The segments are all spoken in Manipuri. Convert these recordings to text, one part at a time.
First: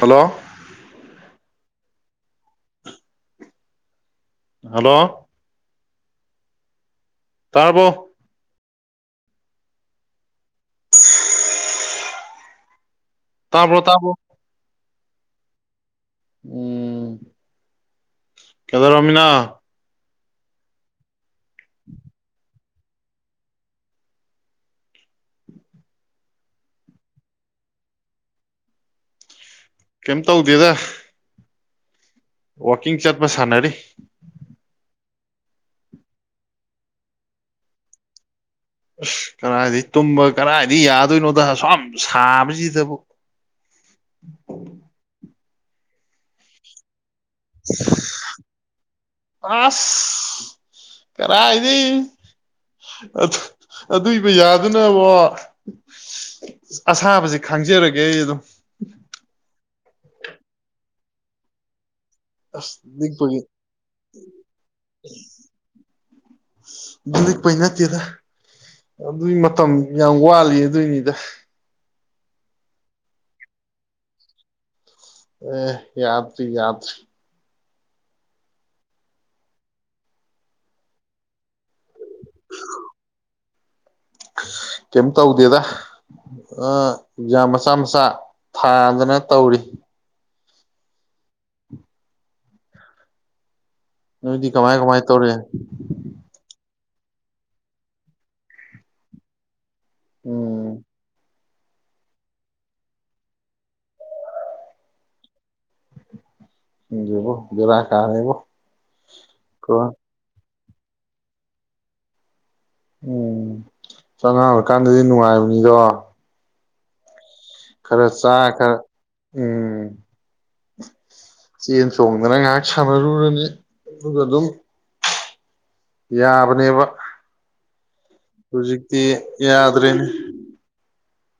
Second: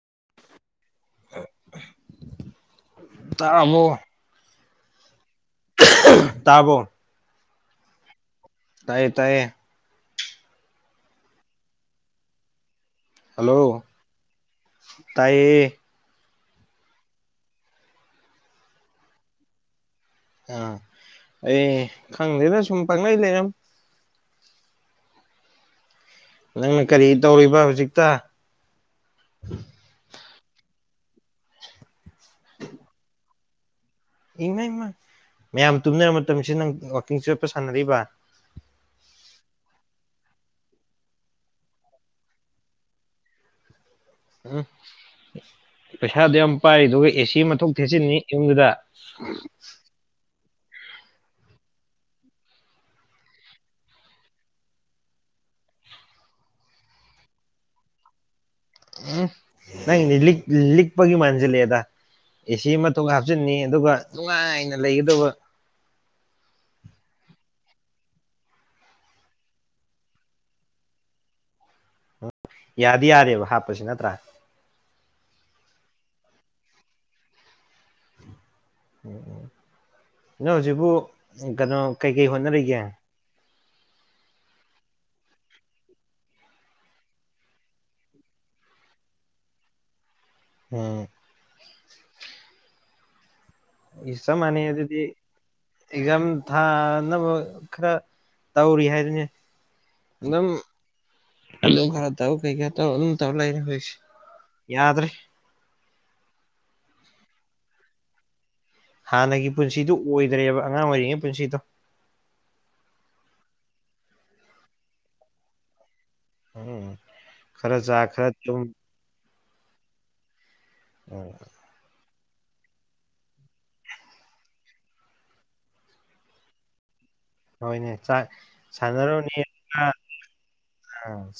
ꯍꯜꯂꯣ ꯇꯔꯕꯣ ꯍꯜꯂꯣ ꯇꯔꯕꯥꯣ ꯇꯔꯕꯣ ꯇꯥꯏꯌꯦ ꯇꯥꯏꯌꯦ ꯍꯜꯂꯣ ꯇꯥꯕ꯭ꯔꯣ ꯇꯥꯕ꯭ꯔꯣ ꯇꯥꯏꯌꯦ ꯎꯝ ꯀꯩꯗꯧꯔꯝꯃꯤꯅꯣ ꯑ ꯍꯣꯏꯌꯦ ꯈꯪꯗꯦꯅ ꯁꯨꯝ ꯄꯥꯡꯂꯩ ꯂꯩꯔꯝ ꯅꯪꯅ ꯀꯔꯤ ꯇꯧꯔꯤꯕ ꯍꯧꯖꯤꯛꯇ ꯀꯩꯝ ꯇꯧꯗꯦꯗ [unintelligible] ꯋꯥꯀꯤꯡ ꯆꯠꯄ ꯁꯥꯟꯅꯔꯤ ꯏꯃꯥꯏ ꯃ ꯃꯌꯥꯝ ꯇꯨꯝꯅꯔ ꯃꯇꯝꯁꯤ ꯅꯪ ꯋꯥꯛꯀꯤꯡ ꯆꯠꯄ ꯁꯥꯟꯅꯔꯤꯕ ꯑꯁ ꯀꯗꯥꯥꯏꯗꯩ ꯇꯨꯝꯕ ꯀꯗꯥꯏꯗꯤ ꯌꯥꯗꯣꯏꯅꯣꯗ ꯑꯁꯨꯌꯥꯝ ꯁꯥꯕꯁꯤꯗꯕꯨ ꯎꯝ ꯄꯩꯁꯥ ꯑꯗꯨꯌꯥꯝ ꯄꯥꯏꯔꯤꯗꯨꯕꯨ ꯑꯦꯁꯤ ꯑꯃ ꯊꯣꯛ ꯊꯦꯠꯆꯤꯟꯅꯤ ꯑꯦꯝ ꯌꯨꯗ ꯀꯔꯥꯏꯗꯩ ꯑꯗꯨ ꯑꯗꯨꯏ ꯄꯩꯁꯥꯗꯨꯅꯕꯨ ꯑꯁꯥꯕꯁꯤ ꯈꯥꯡꯖꯔꯒꯦ ꯑꯩ ꯑꯗꯨꯝ ꯎꯝ ꯅꯪꯁꯤ ꯂꯤꯛ ꯂꯤꯛꯄꯒꯤ ꯃꯥꯟꯁꯤꯟꯂꯛꯑꯦꯗ ꯑꯦꯁꯤ ꯑꯁ ꯑꯃ ꯊꯣꯛ ꯂꯤꯛꯄꯒꯤ ꯍꯥꯞꯆꯤꯟꯅꯤ ꯑꯗꯨꯒ ꯅꯨꯡꯉꯥꯏꯅ ꯂꯩꯒꯗꯕ ꯑꯁ ꯂꯤꯛꯄꯩ ꯅꯠꯇꯦꯗ ꯑꯗꯨꯏ ꯃꯇꯝ ꯌꯥꯝ ꯋꯥꯠꯂꯤ ꯑꯗꯨꯏꯅꯤꯗ ꯎꯝ ꯌꯥꯗꯤ ꯌꯥꯔꯦꯕ ꯍꯥꯞꯄꯁꯤ ꯅꯠꯇ꯭ꯔꯥ ꯑꯦ ꯌꯥꯇ꯭ꯔꯤ ꯌꯥꯇ꯭ꯔꯤ ꯎꯝ ꯎꯝ ꯅꯪ ꯍꯧꯖꯤꯛꯕꯨ ꯀꯩꯅꯣ ꯀꯩꯀꯩ ꯍꯣꯠꯅꯔꯤꯒꯦ ꯀꯩꯝ ꯇꯧꯗꯦꯗ ꯑ ꯑꯦꯛꯖꯥꯝ ꯃꯆꯥ ꯃꯆꯥ ꯊꯥꯗꯅ ꯇꯧꯔꯤ ꯎꯝ ꯏꯁ ꯆꯞ ꯅꯣꯏꯗꯤ ꯃꯥꯅꯩ ꯀꯃꯥꯏ ꯀꯃꯥꯏ ꯑꯗꯨꯗꯤ ꯇꯧꯔꯤ ꯑꯦꯛꯖꯥꯝ ꯊꯥꯅꯕ ꯈꯔ ꯇꯧꯔꯤ ꯍꯥꯏꯗꯨꯅꯦ [unintelligible] ꯎꯝ ꯑꯗꯨꯝ ꯈꯔ ꯇꯧ ꯀꯩꯀꯥ ꯇꯧ ꯑꯗꯨꯝ ꯇꯧ ꯂꯩꯔꯦ ꯍꯧꯖꯤꯛꯁꯦ ꯌꯥꯗ꯭ꯔꯦ ꯈꯪꯗꯦꯕꯣ ꯕꯦꯔꯥ ꯀꯥꯔꯦꯕꯣ ꯍꯥꯟꯅꯒꯤ ꯀꯣ ꯄꯨꯟꯁꯤꯗꯨ ꯑꯣꯏꯗ꯭ꯔꯦꯕ ꯑꯉꯥꯡ ꯑꯣꯏꯔꯤꯉꯩ ꯄꯨꯟꯁꯤꯗꯣ ꯎꯝ ꯑꯁ ꯑꯉꯥꯡ ꯑꯣꯏꯀꯥꯟꯗꯗꯤ ꯅꯨꯡꯉꯥꯏꯕꯅꯤꯗꯣ ꯎꯝ ꯈꯔ ꯆꯥ ꯈꯔ ꯎꯝ ꯎꯝ ꯆꯦꯟ ꯆꯣꯡꯗꯅ ꯉꯥꯏꯍꯥꯛ ꯁꯥꯟꯅꯔꯨꯔꯅꯤ ꯑꯗꯨꯒ ꯑꯗꯨꯝ ꯌꯥꯕꯅꯦꯕ ꯍꯣꯏꯅꯦ ꯆꯥꯏ ꯍꯧꯖꯤꯛꯇꯤ ꯁꯥꯟꯅꯔꯣꯅꯤ [unintelligible] ꯑ ꯌꯥꯗ꯭ꯔꯦꯅꯦ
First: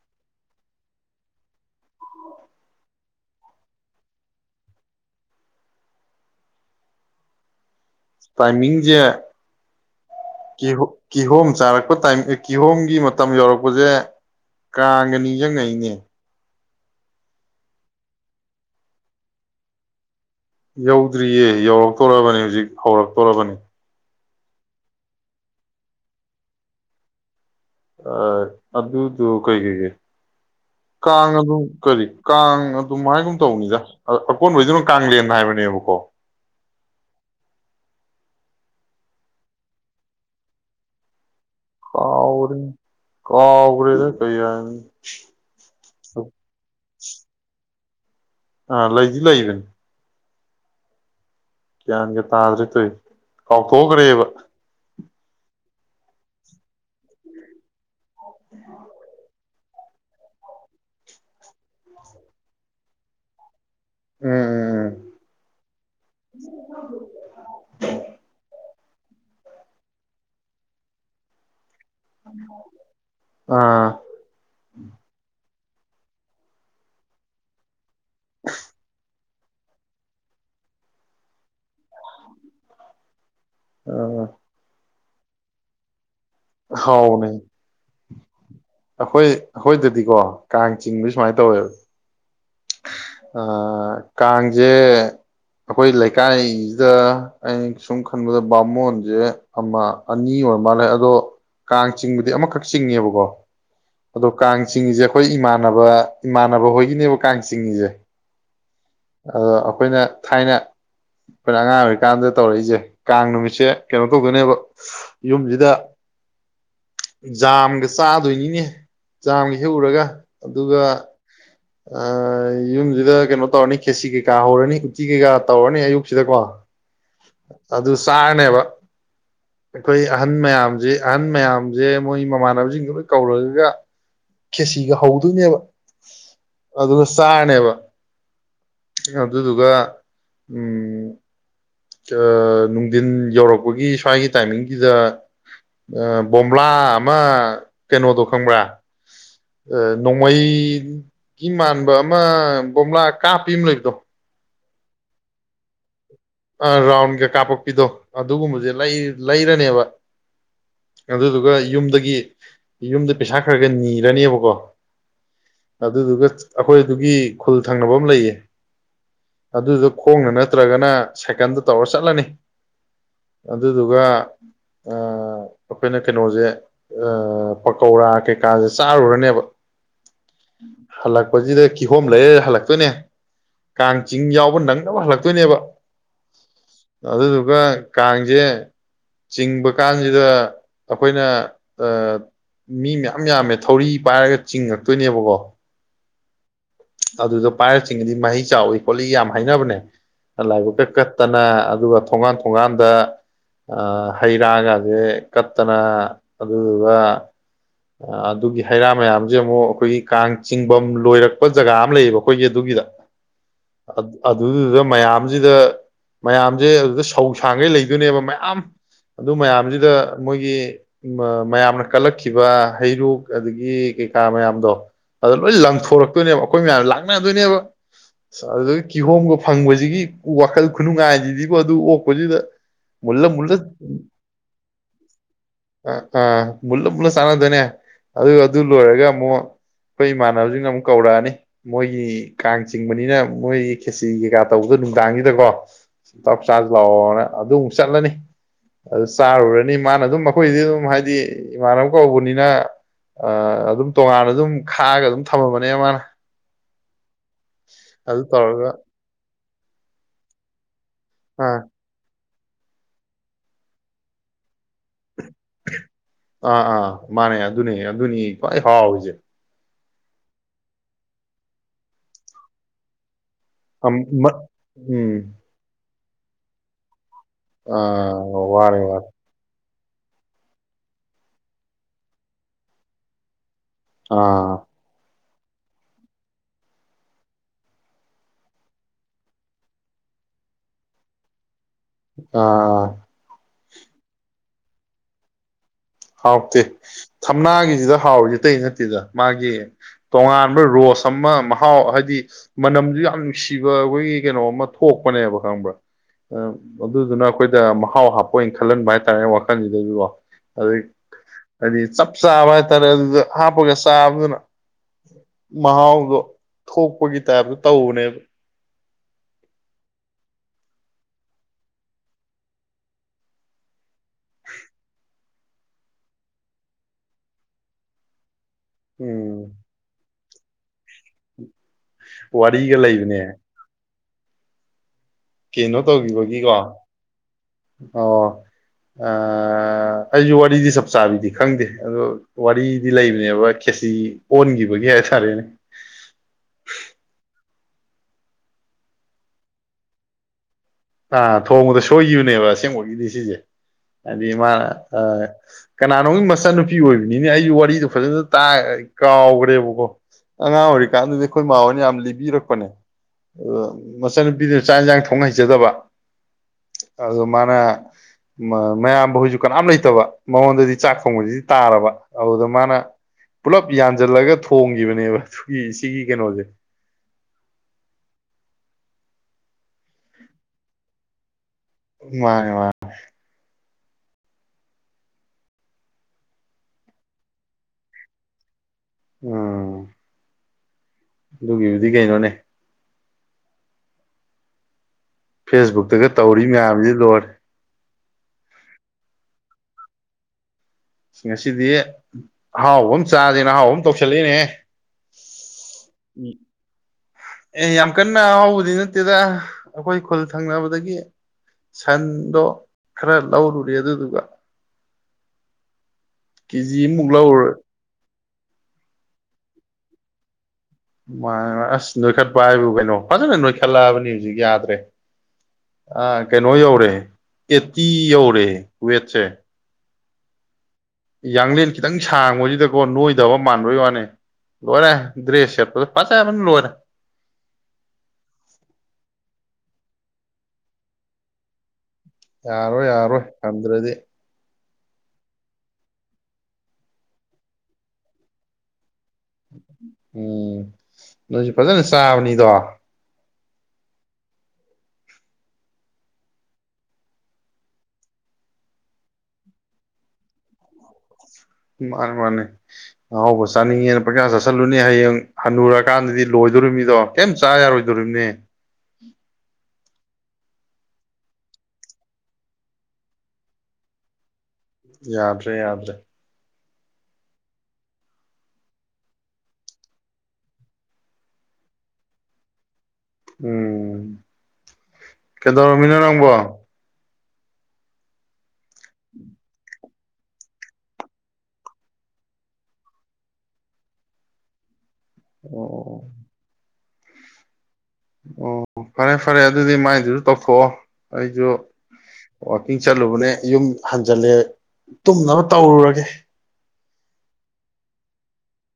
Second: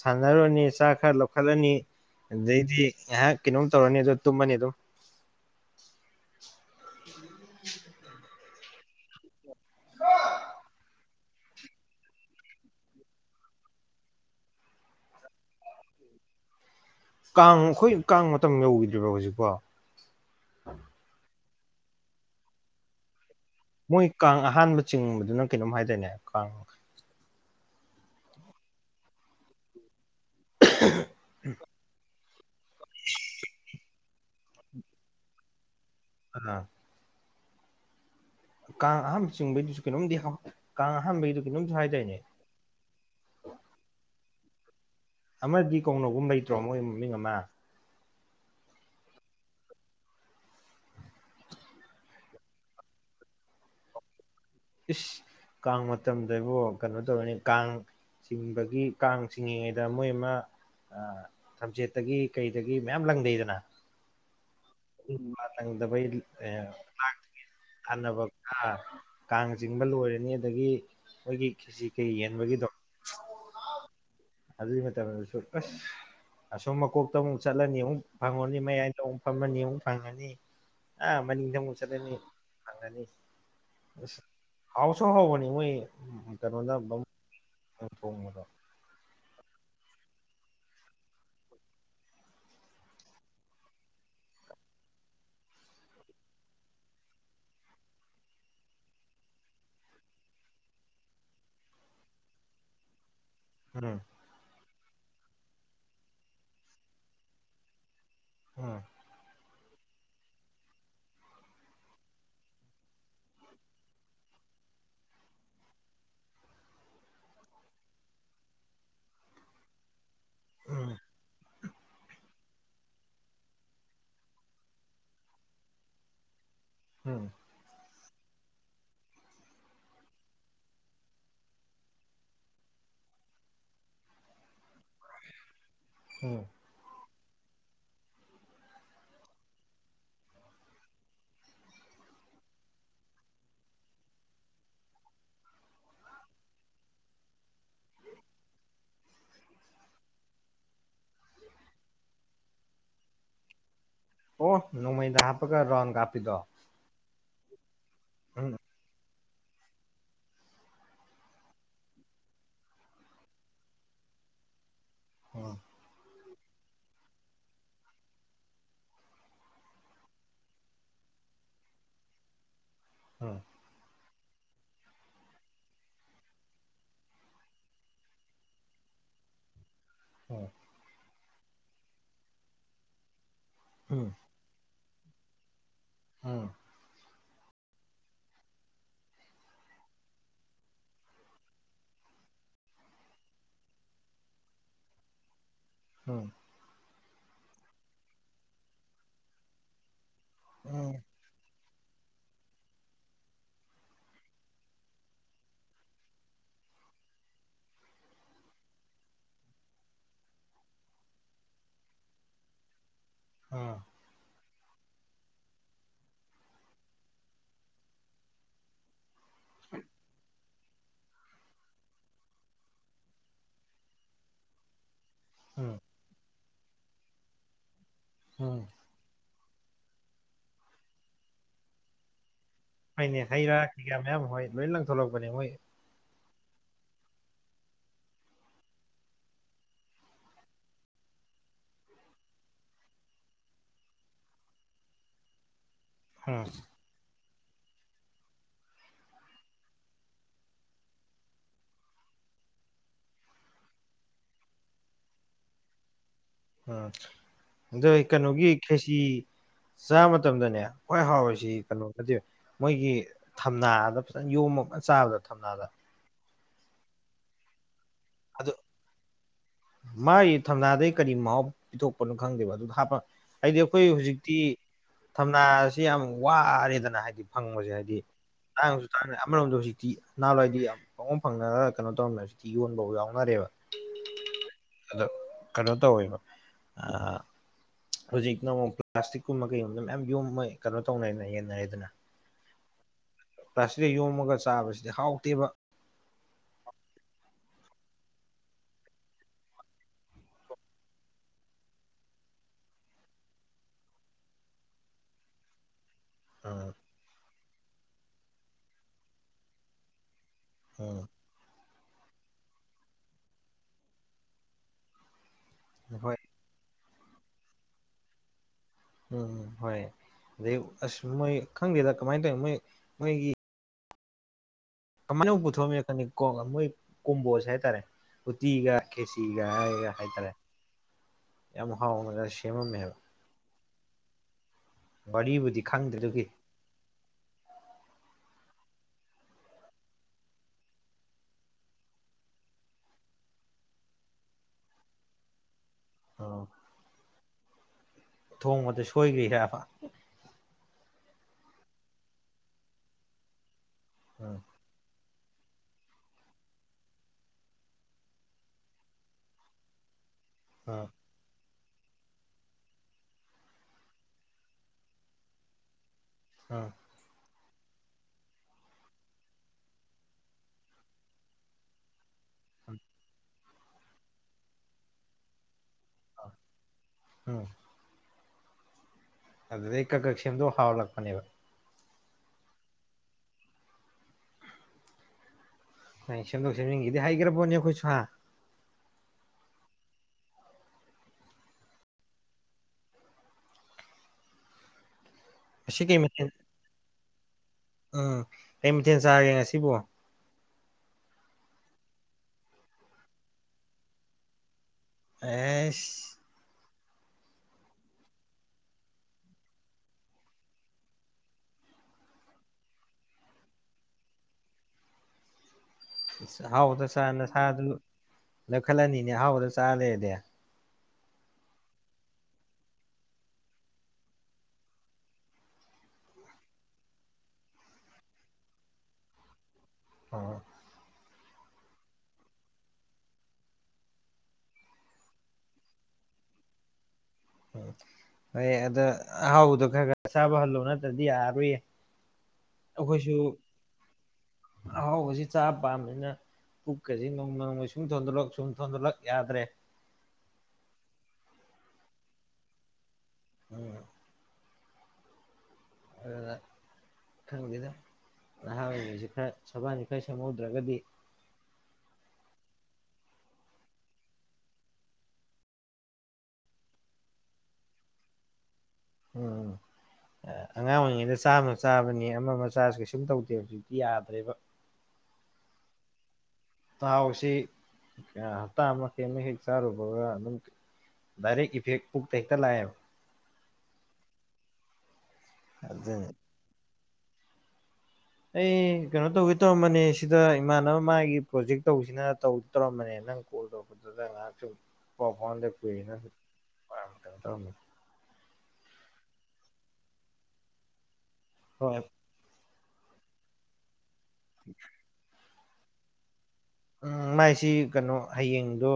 ꯁꯥꯟꯅꯔꯨꯔꯅꯤ ꯆꯥꯛ ꯈꯔ ꯂꯧꯈꯠꯂꯅꯤ ꯑꯗꯩꯗꯤ ꯉꯥꯏꯍꯥꯛ ꯀꯩꯅꯣꯝ ꯇꯧꯔꯅꯤ ꯑꯗꯣ ꯇꯨꯝꯃꯅꯤ ꯑꯗꯨꯝ [unintelligible] ꯇꯥꯏꯃꯤꯝꯁꯦ [unintelligible] ꯀꯤꯍꯣꯝ ꯆꯥꯔꯛꯄ ꯇꯥꯏꯝ ꯀꯤꯍꯣꯝꯒꯤ ꯃꯇꯝ ꯌꯧꯔꯛꯄꯁꯦ ꯀꯥꯡꯒ ꯅꯤꯡꯁꯤꯡꯉꯛꯏꯅꯦ ꯀꯥꯡ ꯑꯩꯈꯣꯏ ꯀꯥꯡ ꯃꯇꯝ ꯌꯧꯒꯤꯗ꯭ꯔꯤꯕꯣ ꯍꯧꯖꯤꯛꯄꯣ ꯌꯧꯗ꯭ꯔꯤꯌꯦ ꯌꯧꯔꯛꯇꯣꯔꯕꯅꯤ ꯍꯧꯖꯤꯛ ꯍꯧꯔꯛꯇꯣꯔꯕꯅꯤ ꯃꯣꯏ ꯀꯥꯡ ꯑꯍꯥꯟꯕ ꯆꯤꯡꯕꯗꯨꯅ ꯀꯩꯅꯣꯝ ꯍꯥꯏꯗꯥꯏꯅꯦ ꯀꯥꯡ ꯑꯗꯨꯗꯣ ꯀꯩ ꯀꯩꯩ ꯀꯥꯡ ꯑꯗꯨ ꯀꯔꯤ ꯀꯥꯡ ꯑꯗꯨꯥꯏꯅꯒꯨꯝ ꯇꯧꯕꯅꯤꯗ ꯑ ꯑꯀꯣꯟꯕꯩꯗꯨꯅ ꯀꯥꯡꯂꯦꯟ ꯍꯥꯏꯕꯅꯦꯕꯀꯣ ꯑ ꯀꯥꯡ ꯑꯍꯥꯟꯕ ꯆꯤꯡꯕꯩꯗꯨꯁꯨ ꯀꯩꯅꯣꯝꯗꯤ ꯍꯥꯞ ꯀꯥꯡ ꯑꯍꯥꯟꯕꯩꯗꯨ ꯀꯩꯅꯣꯝꯁꯨ ꯍꯥꯏꯗꯥꯏꯅꯦ ꯀꯥꯎꯒ꯭ꫪ‌ꯦꯅ‌ꯦ ꯀꯥꯎꯒꯔ‌ꯦꯗ ꯀꯩ ꯍꯥꯏꯕꯅꯣ ꯑꯃꯗꯤ ꯀꯧꯅꯒꯨꯝ ꯂꯩꯇ꯭ꯔꯣ ꯃꯣꯏ ꯃꯃꯤꯡ ꯑꯃ ꯑꯥ ꯂꯩꯗꯤ ꯂꯩꯕꯅꯤ ꯒ꯭ꯌꯥꯟꯒ ꯇꯥꯗ꯭ꯔꯦ ꯇꯧꯖ‌ꯦ ꯀꯥꯎꯊꯣꯛꯈ꯭ꯔꯦꯕ ꯏꯁ ꯀꯥꯡ ꯃꯇꯝꯗ ꯏꯕꫭ ꯀꯩꯅꯣ ꯇꯧꯔꯅꯤ ꯀꯥꯡ ꯆꯤꯡꯕꯒꯤ ꯀꯥꯡ ꯆꯤꯡꯉꯤꯉꯩꯗ ꯃꯣꯏ ꯑꯃ ꯑ ꯊꯝꯆꯦꯠꯇꯒꯤ ꯀꯩꯗꯒꯤ ꯃꯌꯥꯝ ꯂꯪꯗꯩꯗꯅ ꯎꯝ ꯎꯝ ꯃꯥ ꯇꯪꯗꯕꯩ ꯑ ꯂꯥꯛ ꯈꯟꯅꯕ ꯀꯥꯡ ꯆꯤꯡꯕ ꯂꯣꯏꯔꯅꯤ ꯑꯗꯒꯤ ꯑꯩꯈꯣꯏꯒꯤ ꯀꯦꯁꯤ ꯀꯩ ꯌꯦꯟꯕꯒꯤꯗꯣ ꯎꯝ ꯎꯝ ꯑꯥ ꯑꯗꯨꯒꯤ ꯃꯇꯝꯗꯁꯨ ꯑꯁ ꯑꯁꯣꯝ ꯃꯀꯣꯛꯇ ꯑꯃꯨꯛ ꯆꯠꯂꯅꯤ ꯑꯃꯨꯛ ꯐꯪꯉꯅꯤ ꯃꯌꯥꯏꯗ ꯑꯃꯨꯛ ꯐꯝꯃꯅꯤ ꯑꯃꯨꯛ ꯐꯪꯉꯅꯤ ꯑꯥ ꯃꯅꯤꯡꯗ ꯑꯃꯨꯛ ꯆꯠꯂꯅꯤ ꯐꯪꯡꯉꯥꯅꯤ ꯑꯁ ꯑꯥ ꯍꯥꯎꯁꯨ ꯍꯧꯕꯅꯤ ꯃꯣꯏ ꯀꯩꯅꯣꯗ ꯍꯥꯎꯕꯅꯦ ꯕꯥꯃꫭꯟꯅ ꯊꯣꯡꯕꯗꯣ ꯑꯩꯈꯣꯏ ꯑꯩꯈꯣꯏꯗꯗꯤꯀꯣ ꯀꯥꯡ ꯆꯤꯡꯕ ꯁꯨꯃꯥꯏꯅ ꯇꯧꯋꯦꯕ ꯑ ꯀꯥꯡꯖꯦ ꯑꯩꯈꯣꯏ ꯂꯩꯀꯥꯏꯁꯤꯗ ꯑꯩꯅ ꯁꯨꯝ ꯈꯟꯕꯗ ꯕꯥꯃꯣꯟꯁꯦ ꯑꯃ ꯑꯅꯤ ꯑꯣꯏꯔ ꯃꯥꯜꯂꯦ ꯑꯗꯣ ꯀꯥꯡ ꯆꯤꯡꯕꯗꯤ ꯑꯃꯈꯛ ꯆꯤꯡꯉꯦꯕꯀꯣ ꯎꯝ ꯑꯗꯣ ꯀꯥꯡ ꯆꯤꯡꯉꯤꯁꯦ ꯑꯩꯈꯣꯏ ꯏꯃꯥꯟꯅꯕ ꯏꯃꯥꯟꯅꯕ ꯍꯣꯏꯒꯤꯅꯦꯕ ꯀꯥꯡ ꯆꯤꯡꯉꯤꯁꯦ ꯎꯝ ꯑꯗꯣ ꯑꯩꯈꯣꯏꯅ ꯊꯥꯏꯅ ꯑꯩꯈꯣꯏꯅ ꯑꯉꯥꯡ ꯑꯣꯏꯔꯤꯀꯥꯟꯗ ꯇꯧꯔꯛꯏꯁꯦ ꯀꯥꯡ ꯅꯨꯃꯤꯠꯁꯦ ꯀꯩꯅꯣ ꯇꯧꯗꯣꯏꯅꯦꯕ ꯌꯨꯝꯖꯤꯗ ꯖꯥꯝꯒ ꯆꯥꯗꯣꯏꯅꯤꯅꯦ ꯖꯥꯝꯒ ꯍꯦꯛꯎꯔꯒ ꯑꯗꯨꯒ ꯎꯝ ꯑ ꯌꯨꯝꯁꯤꯗ ꯀꯩꯅꯣ ꯇꯧꯔꯅꯤ ꯈꯦꯁꯤ ꯀꯩꯀꯥ ꯍꯧꯔꯅꯤ ꯎꯇꯤ ꯀꯩꯀꯥ ꯇꯧꯔꯅꯤ ꯑꯌꯨꯛꯁꯤꯗ ꯀꯣ ꯎꯝ ꯑꯗꯨ ꯆꯥꯔꯅ‌ꯤꯕ ꯑꯩꯈꯣꯏ ꯑꯍꯟ ꯃꯌꯥꯝꯖ‌ꯦ ꯑꯍꯟ ꯃꯌꯥꯝꯁꯦ ꯃꯣꯏ ꯃꯃꯥꯟꯅꯕꯁꯤꯡꯁ ꯂꯣꯏ ꯀꯧꯔꯒ ꯈꯦꯆꯤꯒ ꯍꯧꯗꯣꯏꯅꯦꯕ ꯎꯝ ꯑꯗꯨꯒ ꯆꯥꯔꯅꯦꯕ ꯑꯗꯨꯗꯨꯒ ꯎꯝ ꯑ ꯅꯨꯡꯊꯤꯟ ꯌꯧꯔꯛꯄꯒꯤ ꯁ꯭ꯋꯥꯏꯒꯤ ꯇꯥꯏꯃꯤꯡꯁꯤꯗ ꯕꯣꯝꯂꯥ ꯑꯃ ꯀꯩꯅꯣꯗꯣ ꯈꯪꯕ꯭ꯔꯥ ꯅꯣꯡꯃꯩꯒꯤ ꯃꯥꯟꯕ ꯑꯃ ꯕꯣꯝꯂꯥ ꯀꯥꯞꯄꯤ ꯑꯃ ꯂꯩꯕꯗꯣ ꯑꯣ ꯅꯣꯡꯃꯩꯗ ꯍꯥꯞꯄꯒ ꯔꯥꯎꯟ ꯀꯥꯞꯄꯤꯗꯣ ꯑ ꯔꯥꯎꯟꯒ ꯀꯥꯞꯄꯛꯄꯤꯗꯣ ꯎꯝ ꯑꯗꯨꯒꯨꯝꯕꯖ‌ꯦ ꯂꯩ ꯂꯩꯔꯅꯦꯕ ꯑꯗꯨꯗꯨꯒ ꯌꯨꯝꯗꯒꯤ ꯌꯨꯝꯗ ꯄꯩꯁꯥ ꯈꯔ ꯈꯔ ꯅꯤꯔꯅꯦꯕꯀꯣ ꯑꯥ ꯑꯗꯨꯗꯨꯒ ꯑꯩꯈꯣꯏ ꯑꯗꯨꯒꯤ ꯈꯨꯜ ꯊꯪꯅꯕ ꯑꯃ ꯂꯩꯌꯦ ꯑꯗꯨꯗ ꯈꯣꯡꯅ ꯅꯠꯇ꯭ꯔꯒꯅ ꯁꯥꯏꯀꯜꯗ ꯇꯧꯔꯒ ꯆꯠꯂꯅꯤ ꯎꯝ ꯑꯗꯨꯗꯨꯒ ꯑ ꯑꯩꯈꯣꯏꯅ ꯀꯩꯅꯣꯖ‌ꯦ ꯑ ꯄꯀꯧꯔꯥ ꯀꯩꯀꯥꯁꯦ ꯆꯥꯔꯨꯔꯅꯦꯕ ꯎꯝ ꯍꯜꯂꯛꯄꯁꯤꯗ ꯀꯤꯍꯣꯝ ꯂꯩꯔ ꯍꯜꯂꯛꯇꯣꯏꯅꯦ ꯀꯥꯡ ꯎꯝ ꯎꯝ ꯆꯤꯡ ꯌꯥꯎꯕ ꯅꯪ ꯄꯨꯂꯞ ꯍꯜꯂꯛꯇꯣꯏꯅꯦꯕ ꯎꯝ ꯑꯗꯨꯗꯨꯒ ꯀꯥꯡꯖ‌ꯦ ꯆꯤꯡꯕ ꯀꯥꯟꯁꯤꯗ ꯑꯩꯈꯣꯏꯅ ꯑꯥ ꯃꯤ ꯃꯌꯥꯝ ꯌꯥꯝꯃꯦ ꯊꯧꯔꯤ ꯄꯥꯏꯔꯒ ꯆꯤꯡꯉꯛꯇꯣꯏꯅꯦꯕꯀꯣ ꯎꯝ ꯑꯗꯨꯗꯣ ꯄꯥꯏꯔꯥ ꯆꯤꯡꯑꯗ ꯃꯍꯩ ꯆꯥꯎꯏ ꯈꯣꯠꯂꯤ ꯌꯥꯝ ꯍꯥꯏꯅꯕꯅꯦ ꯂꯥꯏꯕꯛꯇ ꯎꯝ ꯀꯠ ꯇꯅ ꯑꯗꯨꯒ ꯊꯣꯒꯥꯟ ꯊꯣꯡꯒꯥꯟꯗ ꯍꯩ ꯔꯥꯒꯁꯦ ꯀꯠꯇꯅ ꯑꯗꯨꯗꯨꯒ ꯑꯗꯨꯒꯤ ꯍꯩꯔꯥ ꯃꯌꯥꯝꯁꯦ ꯑꯃꯨꯛ ꯑꯩꯈꯣꯏꯒꯤ ꯀꯥꯡ ꯆꯤꯡꯐꯝꯝ ꯂꯣꯏꯔꯛꯄ ꯖꯒꯥ ꯑꯃ ꯂꯩꯌꯦꯕ ꯑꯩꯈꯣꯏꯒꯤ ꯑꯗꯨꯒꯤꯗ [inaudible] ꯑꯥ ꯑꯥ ꯑꯗꯨꯗꯨꯗ ꯃꯌꯥꯝꯁꯤꯗ ꯃꯌꯥꯝꯁꯦ ꯑꯗꯨꯗ ꯁꯧ ꯁꯥꯡꯉꯩ ꯂꯩꯗꯣꯏꯅꯦꯕ ꯃꯌꯥꯝ ꯑꯗꯨ ꯃꯌꯥꯝꯁꯤꯗ ꯃꯣꯏꯒꯤ ꯃꯌꯥꯝꯅ ꯀꯜꯂꯛꯈꯤꯕ ꯍꯩꯔꯨꯛ ꯑꯗꯒꯤ ꯀꯩꯀꯥ ꯃꯌꯥꯝꯗꯣ ꯑꯗ ꯂꯣꯏ ꯎꯝ ꯂꯪꯊꯣꯔꯛ ꯑꯩꯈꯣꯏ ꯃꯌꯥꯝ ꯂꯥꯛꯅꯗꯣꯏꯅꯦꯕ ꯎꯝ ꯑꯗꯨ ꯀꯤꯍꯣꯝꯒ ꯐꯪꯕꯁꯤꯒꯤ ꯋꯥꯈꯜ ꯈꯨꯅꯨꯡꯉꯥꯏꯁꯤꯗꯤꯀꯣ ꯑꯗꯨ ꯑꯣꯛꯄꯁꯤꯗ ꯍꯣꯏꯅꯦ ꯃꯨꯜꯂ ꯍꯩ ꯔꯥ ꯃꯨꯜꯂ ꯀꯩꯀꯥ ꯃꯌꯥꯝ ꯍꯣꯏ ꯂꯣꯏ ꯂꯪꯊꯂꯛꯄꯅꯦ ꯃꯣꯏ ꯑ ꯑ ꯃꯜꯂ ꯃꯜꯂ ꯆꯥꯅꯗꯣꯏꯅꯦ ꯑꯗꯨ ꯑꯗꯨ ꯂꯔꯒ ꯑꯃꯨꯛ ꯑꯩꯈꯣꯏ ꯏꯃꯥꯟꯅꯕꯁꯤꯡꯅ ꯑꯃꯨꯛ ꯀꯧꯔꯛꯑꯅꯤ ꯃꯣꯏꯒꯤ ꯀꯥꯡ ꯆꯤꯡꯕꯅꯤꯅ ꯃꯣꯏꯒꯤ ꯈꯦꯁꯤ ꯀꯩꯀꯥ ꯇꯧꯕꯗꯣ ꯅꯨꯡꯗꯥꯡꯁꯤꯗꯀꯣ ꯆꯥꯛ ꯎꯝ ꯆꯥꯖꯦ ꯂꯥꯛꯑꯣꯅ ꯑꯗꯨꯃꯨꯛ ꯆꯠꯂꯅꯤ ꯑꯗꯨ ꯆꯥꯔꯨꯔꯅꯤ ꯃꯥꯅ ꯑꯗꯨꯝ ꯃꯈꯣꯏꯗꯤ ꯑꯗꯨꯝ ꯍꯥꯏꯗꯤ ꯏꯃꯥꯟꯅꯕ ꯀꯧꯕꯅꯤꯅ ꯑ ꯑꯗꯨꯝ ꯇꯣꯉꯥꯟꯅ ꯑꯗꯨꯝ ꯈꯥꯛꯑꯒ ꯑꯗꯨꯝ ꯊꯝꯃꯕꯅꯦ ꯃꯥꯅ ꯎꯝ ꯑꯗꯣ ꯑꯗꯨ ꯀꯩꯅꯣꯒꯤ ꯇꯧꯔꯒ ꯈꯔ꯭ꯦꯆꯤ ꯆꯥ ꯃꯇꯝꯗꯅꯦ ꯍꯣꯏ ꯍꯥꯎꯔꯤꯁꯤ ꯑꯥ ꯀꯩꯅꯣ ꯅꯠꯇ ꯃꯣꯏꯒꯤ ꯊꯝꯅꯥꯗ ꯐꯖꯅ ꯌꯣꯝꯃ ꯆꯥꯕꯗꯣ ꯊꯝꯅꯥꯗ ꯑꯥ ꯑꯥ ꯃꯥꯅꯦ ꯑꯗꯨꯅꯦ ꯑꯗꯨꯅꯤ ꯑꯗꯨ ꯈ꯭ꯋꯥꯏ ꯍꯥꯎꯔꯤꯁꯦ ꯃꯥꯒꯤ ꯊꯝꯅꯥꯗꯒꯤ ꯀꯔꯤ ꯃꯍꯥꯎ ꯄꯤꯊꯣꯛꯄꯅꯣ ꯈꯪꯗꯦꯕ ꯑꯗꯨ ꯍꯥꯞꯄ ꯍꯥꯏꯗꯤ ꯑꯩꯈꯣꯏ ꯎꯝ ꯍꯧꯖꯤꯛꯇꯤ ꯊꯝꯅꯥꯁꯤ ꯌꯥꯝ ꯋꯥꯔꯦꯗꯅ ꯍꯥꯏꯗꯤ ꯐꯪꯕꯁꯦ ꯍꯥꯏꯗꯤ ꯑꯥ ꯋꯥꯔꯦ ꯇꯥꯡꯉꯁꯨ ꯋꯥꯔꯦ ꯇꯥꯡꯅꯥ ꯑꯃꯔꯣꯝꯗ ꯍꯧꯖꯤꯛꯇꯤ ꯅꯍꯥꯟꯋꯥꯏꯗꯤ ꯄꯪ ꯐꯪꯅꯔꯒ ꯀꯩꯅꯣ ꯇꯧꯔꯝꯃꯤꯅ ꯍꯧꯖꯤꯛꯇꯤ ꯌꯣꯟꯕꯐꯥꯎ ꯌꯥꯎꯅꯔꯦꯕ ꯑ ꯑꯗꯣ ꯀꯩꯅꯣ ꯇꯧꯋꯦꯕ ꯑ ꯍꯧꯖꯤꯛꯅ ꯑꯃꯨꯛ ꯄ꯭ꯂꯥꯁꯇꯤꯛꯀꯨꯝꯕ ꯀꯩꯒꯨꯝꯕꯗ ꯃꯌꯥꯝ ꯌꯣꯝꯃꯥ ꯀꯩꯅꯣ ꯇꯧꯅꯅ ꯌꯦꯟꯅꯔꯦꯗꯅ ꯑ ꯄ꯭ꯂꯥꯥꯁꯇꯤꯛ ꯌꯣꯝꯃꯒ ꯆꯥꯕꯁꯤꯗꯤ ꯍꯥꯎꯇꯦꯕ ꯍꯥꯎꯇꯦ ꯊꯝꯅꯥꯒꯤꯁꯤꯗ ꯍꯥꯎꯔꯤꯁ ꯑꯇꯩ ꯅꯠꯇꯦꯗ ꯃꯥꯒꯤ ꯇꯣꯉꯥꯟꯕ ꯔꯣꯁ ꯑꯃ ꯃꯍꯥꯎ ꯍꯥꯏꯗꯤ ꯃꯅꯝꯁꯨ ꯌꯥꯝ ꯅꯨꯡꯁꯤꯕ ꯑꯩꯈꯣꯏꯒꯤ ꯀꯩꯅꯣ ꯑꯃ ꯊꯣꯛꯄꯅꯦꯕ ꯈꯪꯕ꯭ꯔꯥ ꯎꯝ ꯑꯗꯨꯗꯨꯅ ꯑꯩꯈꯣꯏꯗ ꯃꯍꯥꯎ ꯍꯥꯞꯄ ꯑꯣꯏꯅ ꯈꯜꯍꯟꯕ ꯍꯥꯏꯇꯥꯔꯦ ꯋꯥꯈꯜꯁꯤꯗꯗꯤꯀꯣ ꯑꯩ ꯎꯝ ꯍꯥꯏꯗꯤ ꯆꯞ ꯆꯥꯕ ꯍꯥꯏꯇꯥꯔꯦ ꯑꯗꯨꯗ ꯍꯥꯞꯄꯒ ꯆꯥꯕꯗꯨꯅ ꯃꯍꯥꯎꯗꯣ ꯍꯣꯏ ꯊꯣꯛꯄꯒꯤ ꯇꯥꯏꯞꯇ ꯇꯧꯕꯅꯦꯕ ꯎꯝ ꯍꯣꯏ ꯑꯗꯩ ꯑꯁ ꯃꯣꯏ ꯈꯪꯗꯦꯗ ꯀꯃꯥꯏꯅ ꯇꯧꯋ ꯃꯣꯏ ꯃꯣꯏꯒꯤ ꯎ ꯀꯃꯥꯏꯅꯕꯨ ꯄꯨꯊꯣꯛꯑꯝꯃꯤꯅꯣ ꯈꯪꯗꯦ ꯃꯣꯏ ꯀꯣꯝꯕꯣꯖꯦ ꯍꯥꯏꯇꯥꯔꯦ ꯎꯇꯤꯒ ꯈꯦꯆꯤꯒ ꯎꯝ ꯍꯥꯏꯔꯒꯥ ꯍꯥꯏꯇꯥꯔꯦ ꯌꯥꯝ ꯍꯥꯎꯅꯒ ꯋꯥꯔꯤꯒ ꯁꯦꯝꯃꯝꯃꯦꯕ ꯂꯩꯕꯅꯦ ꯋꯥꯔꯤꯕꯨꯗꯤ ꯀꯩꯅꯣ ꯈꯪꯗ꯭ꯔꯦ ꯑꯗꯨꯒꯤ ꯇꯧꯒꯤꯕꯒꯤꯀꯣ ꯑꯣ ꯑꯩꯖꯨ ꯋꯥꯔꯤꯗꯤ ꯆꯞ ꯆꯥꯕꯤꯗꯤ ꯈꯪꯗꯦ ꯑꯗꯣ ꯋꯥꯔꯤꯗꯤ ꯂꯩꯕꯅꯦꯕ ꯈꯦꯆꯤ ꯑꯣꯟꯒꯤꯕꯒꯤ ꯍꯥꯏꯇꯥꯔꯦꯅꯦ ꯑꯣ ꯊꯣꯡꯕꯗ ꯁꯣꯏꯒ꯭ꯔꯤꯔꯥꯕ ꯑꯥ ꯊꯣꯡꯕꯗ ꯁꯣꯏꯒꯤꯕꯅꯦꯕ ꯑꯁꯦꯡꯕꯒꯤꯗꯤ ꯁꯤꯁꯦ ꯍꯥꯏꯗꯤ ꯎꯝ ꯃꯥꯅ ꯀꯅꯥꯅꯣꯝꯒꯤ ꯃꯆꯥꯟꯅꯨꯄꯤ ꯑꯣꯏꯕꯅꯤꯅꯦ ꯑꯩꯖꯨ ꯋꯥꯔꯤꯗꯣ ꯐꯖꯅ ꯇ ꯀꯥꯎꯒ꯭ꯔꯦꯕꯀꯣ ꯑꯉꯥꯡ ꯎꯝ ꯑꯣꯏꯔꯤꯀꯟꯗꯅꯦ ꯑꯩꯈꯣꯏ ꯃꯥ ꯍꯣꯏꯅ ꯌꯥꯝ ꯂꯤꯕꯤꯔꯛꯄꯅꯦ ꯃꯆꯟꯅꯨꯄꯤꯗꯨꯅꯥ ꯆꯥꯛ ꯌꯦꯟꯖꯥꯡ ꯊꯣꯡ ꯍꯩꯖꯗꯕ ꯑꯥ ꯑꯗꯨ ꯃꯅꯥ ꯃꯌꯥꯝꯕ ꯍꯣꯏꯖꯨ ꯀꯅꯥꯝ ꯂꯩꯇꯕ ꯃꯉꯣꯟꯗꯗꯤ ꯆꯥꯛ ꯊꯣꯡꯕꯁꯤꯗꯤ ꯇꯥꯔꯕ ꯑꯗꯨꯗ ꯃꯥꯅ ꯎꯝ ꯄꯨꯂꯞ ꯌꯥꯟꯁꯤꯜꯂꯒ ꯊꯣꯡꯒꯤꯕꯅꯦꯕ ꯑꯗꯨꯒꯤ ꯁꯤꯒꯤ ꯀꯩꯅꯣꯖꯦ ꯎꯝ ꯑꯗꯨꯗꯩ ꯀꯀꯛ ꯁꯦꯝꯗꯣ ꯍꯥꯎꯍꯜꯂꯛꯄꯅꯦꯕ ꯃꯥꯅꯦ ꯃꯥꯅꯦ ꯁꯦꯝꯗꯣꯛ ꯁꯦꯝꯖꯤꯟꯒꯤꯗꯤ ꯍꯩꯒ꯭ꯔ ꯄꯣꯠꯅꯤ ꯑꯩꯈꯣꯏꯖꯨ ꯍꯥ ꯎꯝ ꯑꯗꯨꯒꯤꯕꯨꯗꯤ ꯀꯩꯅꯣꯅꯦ ꯉꯁꯤ ꯀꯩ ꯐꯦꯁꯕꯨꯛꯇꯥꯒ ꯃꯊꯦꯜ ꯇꯧꯔꯤ ꯃꯌꯥꯝꯖꯤꯗꯤ ꯂꯣꯏꯔꯦ ꯎꯝ ꯀꯩ ꯃꯊꯦꯜ ꯆꯥꯔꯥꯒꯦ ꯉꯁꯤꯕꯣ ꯉꯁꯤꯗꯤ ꯑꯍꯥꯎꯕ ꯑꯃ ꯆꯥꯖꯦꯅ ꯑꯍꯥꯎꯕ ꯑꯃ ꯇꯧꯁꯜꯂꯤꯅꯦ ꯑꯦꯁ ꯎꯝ ꯑꯦ ꯌꯥꯝ ꯀꯟꯅ ꯑꯍꯥꯎꯕꯗꯤ ꯅꯠꯇꯦꯗ ꯑꯩꯈꯣꯏ ꯈꯨꯜ ꯊꯪꯅꯕꯗꯒꯤ ꯁꯟꯗꯣ ꯈꯔ ꯂꯧꯔꯨꯔꯦ ꯑꯗꯨꯗꯨꯒ ꯀꯦꯖꯤ ꯑꯍꯥꯎꯕꯗ ꯑꯃꯨꯛ ꯆꯥꯅ ꯂꯧꯔꯨꯔꯦ ꯅꯥꯁꯥꯥꯗꯨ ꯅꯣꯏꯈꯠꯂꯛ ꯑꯅꯤꯅꯦ ꯑꯍꯥꯎꯕꯗ ꯆꯥꯔ ꯂꯩꯔꯥꯗꯤ ꯃꯟꯅꯦ ꯃꯟꯅꯦ ꯅꯣꯏꯈꯠꯄ ꯍꯥꯏꯕꯨ ꯀꯩꯅꯣ ꯐꯖꯅ ꯅꯣꯏꯈꯠꯂꯕꯥꯅꯤ ꯍꯧꯖꯤꯛ ꯌꯥꯗ꯭ꯔꯦ ꯑ ꯀꯩꯅꯣ ꯌꯧꯔꯦ ꯑꯦꯠꯇꯤ ꯌꯧꯔꯦ ꯋꯦꯠꯁꯦ ꯑꯣ ꯌꯥꯡꯂꯦꯟ ꯈꯤꯇꯪ ꯁꯥꯡꯕꯖꯤꯗꯀꯣ ꯅꯣꯏꯗꯕ ꯃꯥꯟꯕꯥꯏ ꯋꯥꯅꯦ ꯂꯣꯏꯔꯦ ꯗ꯭ꯔꯦꯁ ꯁꯦꯠꯄꯗ ꯐꯖꯕꯅꯥ ꯂꯣꯏꯔꯦ ꯑꯣ ꯍꯣꯏ ꯑꯗ ꯑꯍꯥꯎꯕꯗꯣ ꯈꯔ ꯈꯔ ꯆꯥꯕ ꯍꯜꯂꯣ ꯅꯠꯇ꯭ꯔꯗꯤ ꯌꯥꯔꯔꯣꯏꯌꯦ ꯌꯥꯔꯣꯏ ꯌꯥꯔꯣꯏ ꯍꯟꯗ꯭ꯔꯗꯤ ꯑꯍꯥꯎꯕꯥꯖꯦ ꯆꯥ ꯄꯥꯝꯕꯅꯤꯅꯥ ꯄꯨꯛꯀꯥꯖꯦ ꯅꯣꯡꯃ ꯅꯣꯡꯃꯒꯤ ꯁꯨꯝ ꯊꯣꯟꯗꯣꯔꯛ ꯁꯨꯝ ꯊꯣꯟꯗꯣꯔꯥꯛ ꯌꯥꯗ꯭ꯔꯦ ꯎꯝ ꯅꯣꯏꯁꯨ ꯐꯖꯅ ꯆꯥꯕꯅꯤꯗꯣ ꯎꯝ ꯑꯗꯨꯅꯥ ꯈꯪꯗꯦꯗ ꯅꯍꯥ ꯑꯣꯏꯔꯤꯉꯥꯏꯖꯦ ꯈꯔ ꯁꯕꯥꯟꯖꯦ ꯈꯔ ꯁꯦꯝꯍꯧꯗ꯭ꯔꯒꯗꯤ ꯃꯥꯅꯦ ꯃꯥꯅꯦ ꯑꯍꯥꯎꯕ ꯆꯥꯅꯤꯡꯉꯦꯅ ꯄꯥꯡꯆꯥ ꯆꯥꯁꯤꯜꯂꯨꯅꯤ ꯍꯌꯦꯡ ꯍꯟꯅꯨꯔꯀꯥꯟꯗꯗꯤ ꯂꯣꯏꯗꯣꯔꯤꯃꯤꯗꯣ ꯀꯩꯝ ꯆꯥ ꯌꯥꯔꯣꯏꯗꯣꯔꯤꯝꯅꯦ ꯎꯝ ꯑꯉꯥꯡ ꯑꯣꯏꯔꯤꯉꯩꯗ ꯆꯥꯝꯃ ꯆꯥꯕꯅꯤ ꯑꯃ ꯑꯃ ꯆꯥꯔꯁꯨ ꯀꯩꯁꯨꯝ ꯇꯧꯗꯦ ꯍꯧꯖꯤꯛꯇꯤ ꯌꯥꯗ꯭ꯔꯦꯕ ꯌꯥꯗ꯭ꯔꯦ ꯌꯥꯗ꯭ꯔꯦ ꯊꯥꯎꯁꯤ ꯍꯞꯇꯥ ꯑꯃ ꯀꯩ ꯑꯃ ꯍꯦꯛ ꯆꯥꯔꯨꯕꯒ ꯑꯗꯨꯝ ꯗꯥꯏꯔꯦꯛ ꯏꯐꯦꯛ ꯄꯨꯛꯇ ꯍꯦꯛꯇ ꯂꯥꯛꯑꯦꯕ ꯎꯝ ꯀꯩꯗꯧꯔꯃꯤꯅꯣ ꯑꯗꯨꯅꯤ ꯅꯪꯕꯣ ꯑꯩ ꯀꯩꯅꯣ ꯇꯧꯒꯦ ꯇꯧꯔꯝꯕꯅꯦ ꯁꯤꯗ ꯏꯃꯥꯟꯅꯕ ꯃꯥꯒꯤ ꯄ꯭ꯔꯣꯖꯦꯛ ꯇꯧꯕꯁꯤꯅ ꯇꯧ ꯇꯧꯔꯝꯕꯅꯦ ꯅꯪ ꯀꯣꯜ ꯇꯧꯕ ꯑꯗꯨꯗ ꯉꯍꯥꯛꯁꯨꯝ ꯄꯥꯎ ꯐꯥꯎꯅꯗ ꯀꯨꯏꯔꯦꯅ ꯑꯣ ꯁꯨꯝ ꯄꯔꯝꯄꯗ [unintelligible] ꯇꯧꯔꯝꯕꯅꯦ ꯑꯣ ꯐꯔꯦ -ꯐꯔꯦ ꯑꯗꯨꯗꯤ ꯃꯥꯏꯗꯨꯖꯨ ꯇꯧꯊꯣꯛꯑꯣ ꯑꯩꯖꯨ ꯍꯣꯏ ꯋꯥꯥꯛꯀꯤꯡ ꯆꯠꯂꯨꯕꯅꯦ ꯌꯨꯝ ꯍꯟꯖꯜꯂꯦ ꯇꯨꯝꯅꯕ ꯇꯧꯔꯨꯔꯒꯦ ꯎꯝ ꯃꯥꯏꯁꯤ ꯀꯩꯅꯣ ꯍꯌꯦꯡꯗꯣ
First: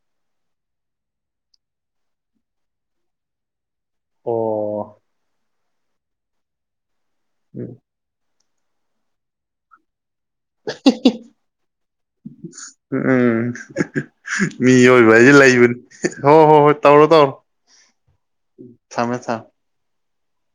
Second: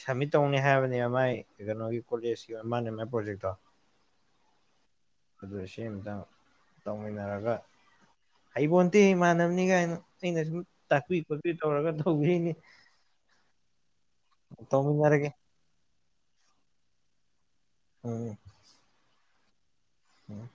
ꯁꯕꯃꯤꯠ ꯇꯧꯅꯤ ꯍꯥꯏꯕꯅꯦꯕ ꯃꯥꯏ ꯀꯩꯅꯣꯒꯤ ꯀꯣꯂꯦꯖꯀꯤ ꯑꯣꯏ ꯃꯥꯅꯦ ꯃꯥꯏ ꯄ꯭ꯔꯣꯖꯦꯛꯇꯣ ꯑꯣ ꯑꯗꯨ ꯁꯦꯝ ꯑ ꯑꯃꯇꯪ ꯇꯧꯃꯤꯟꯅꯔꯒ ꯍꯩꯕꯣꯟꯇꯦ ꯏꯃꯥꯟꯅꯕꯅꯤ ꯀꯥꯏꯅ ꯑꯩꯅ ꯁꯨꯝ ꯇꯥꯛꯄꯤ ꯈꯣꯠꯄꯤ ꯇꯧꯔꯒ ꯇꯧꯕꯤꯅꯦ ꯃꯤꯑꯣꯏꯕ ꯍꯥꯏꯁꯦ ꯂꯩꯕꯅꯤ ꯍꯣ ꯍꯣꯏ -ꯍꯣꯏ ꯇꯧꯔꯣ- ꯇꯧꯔꯣ ꯎꯝ ꯊꯃꯦ- ꯊꯝꯃꯦ ꯑꯣ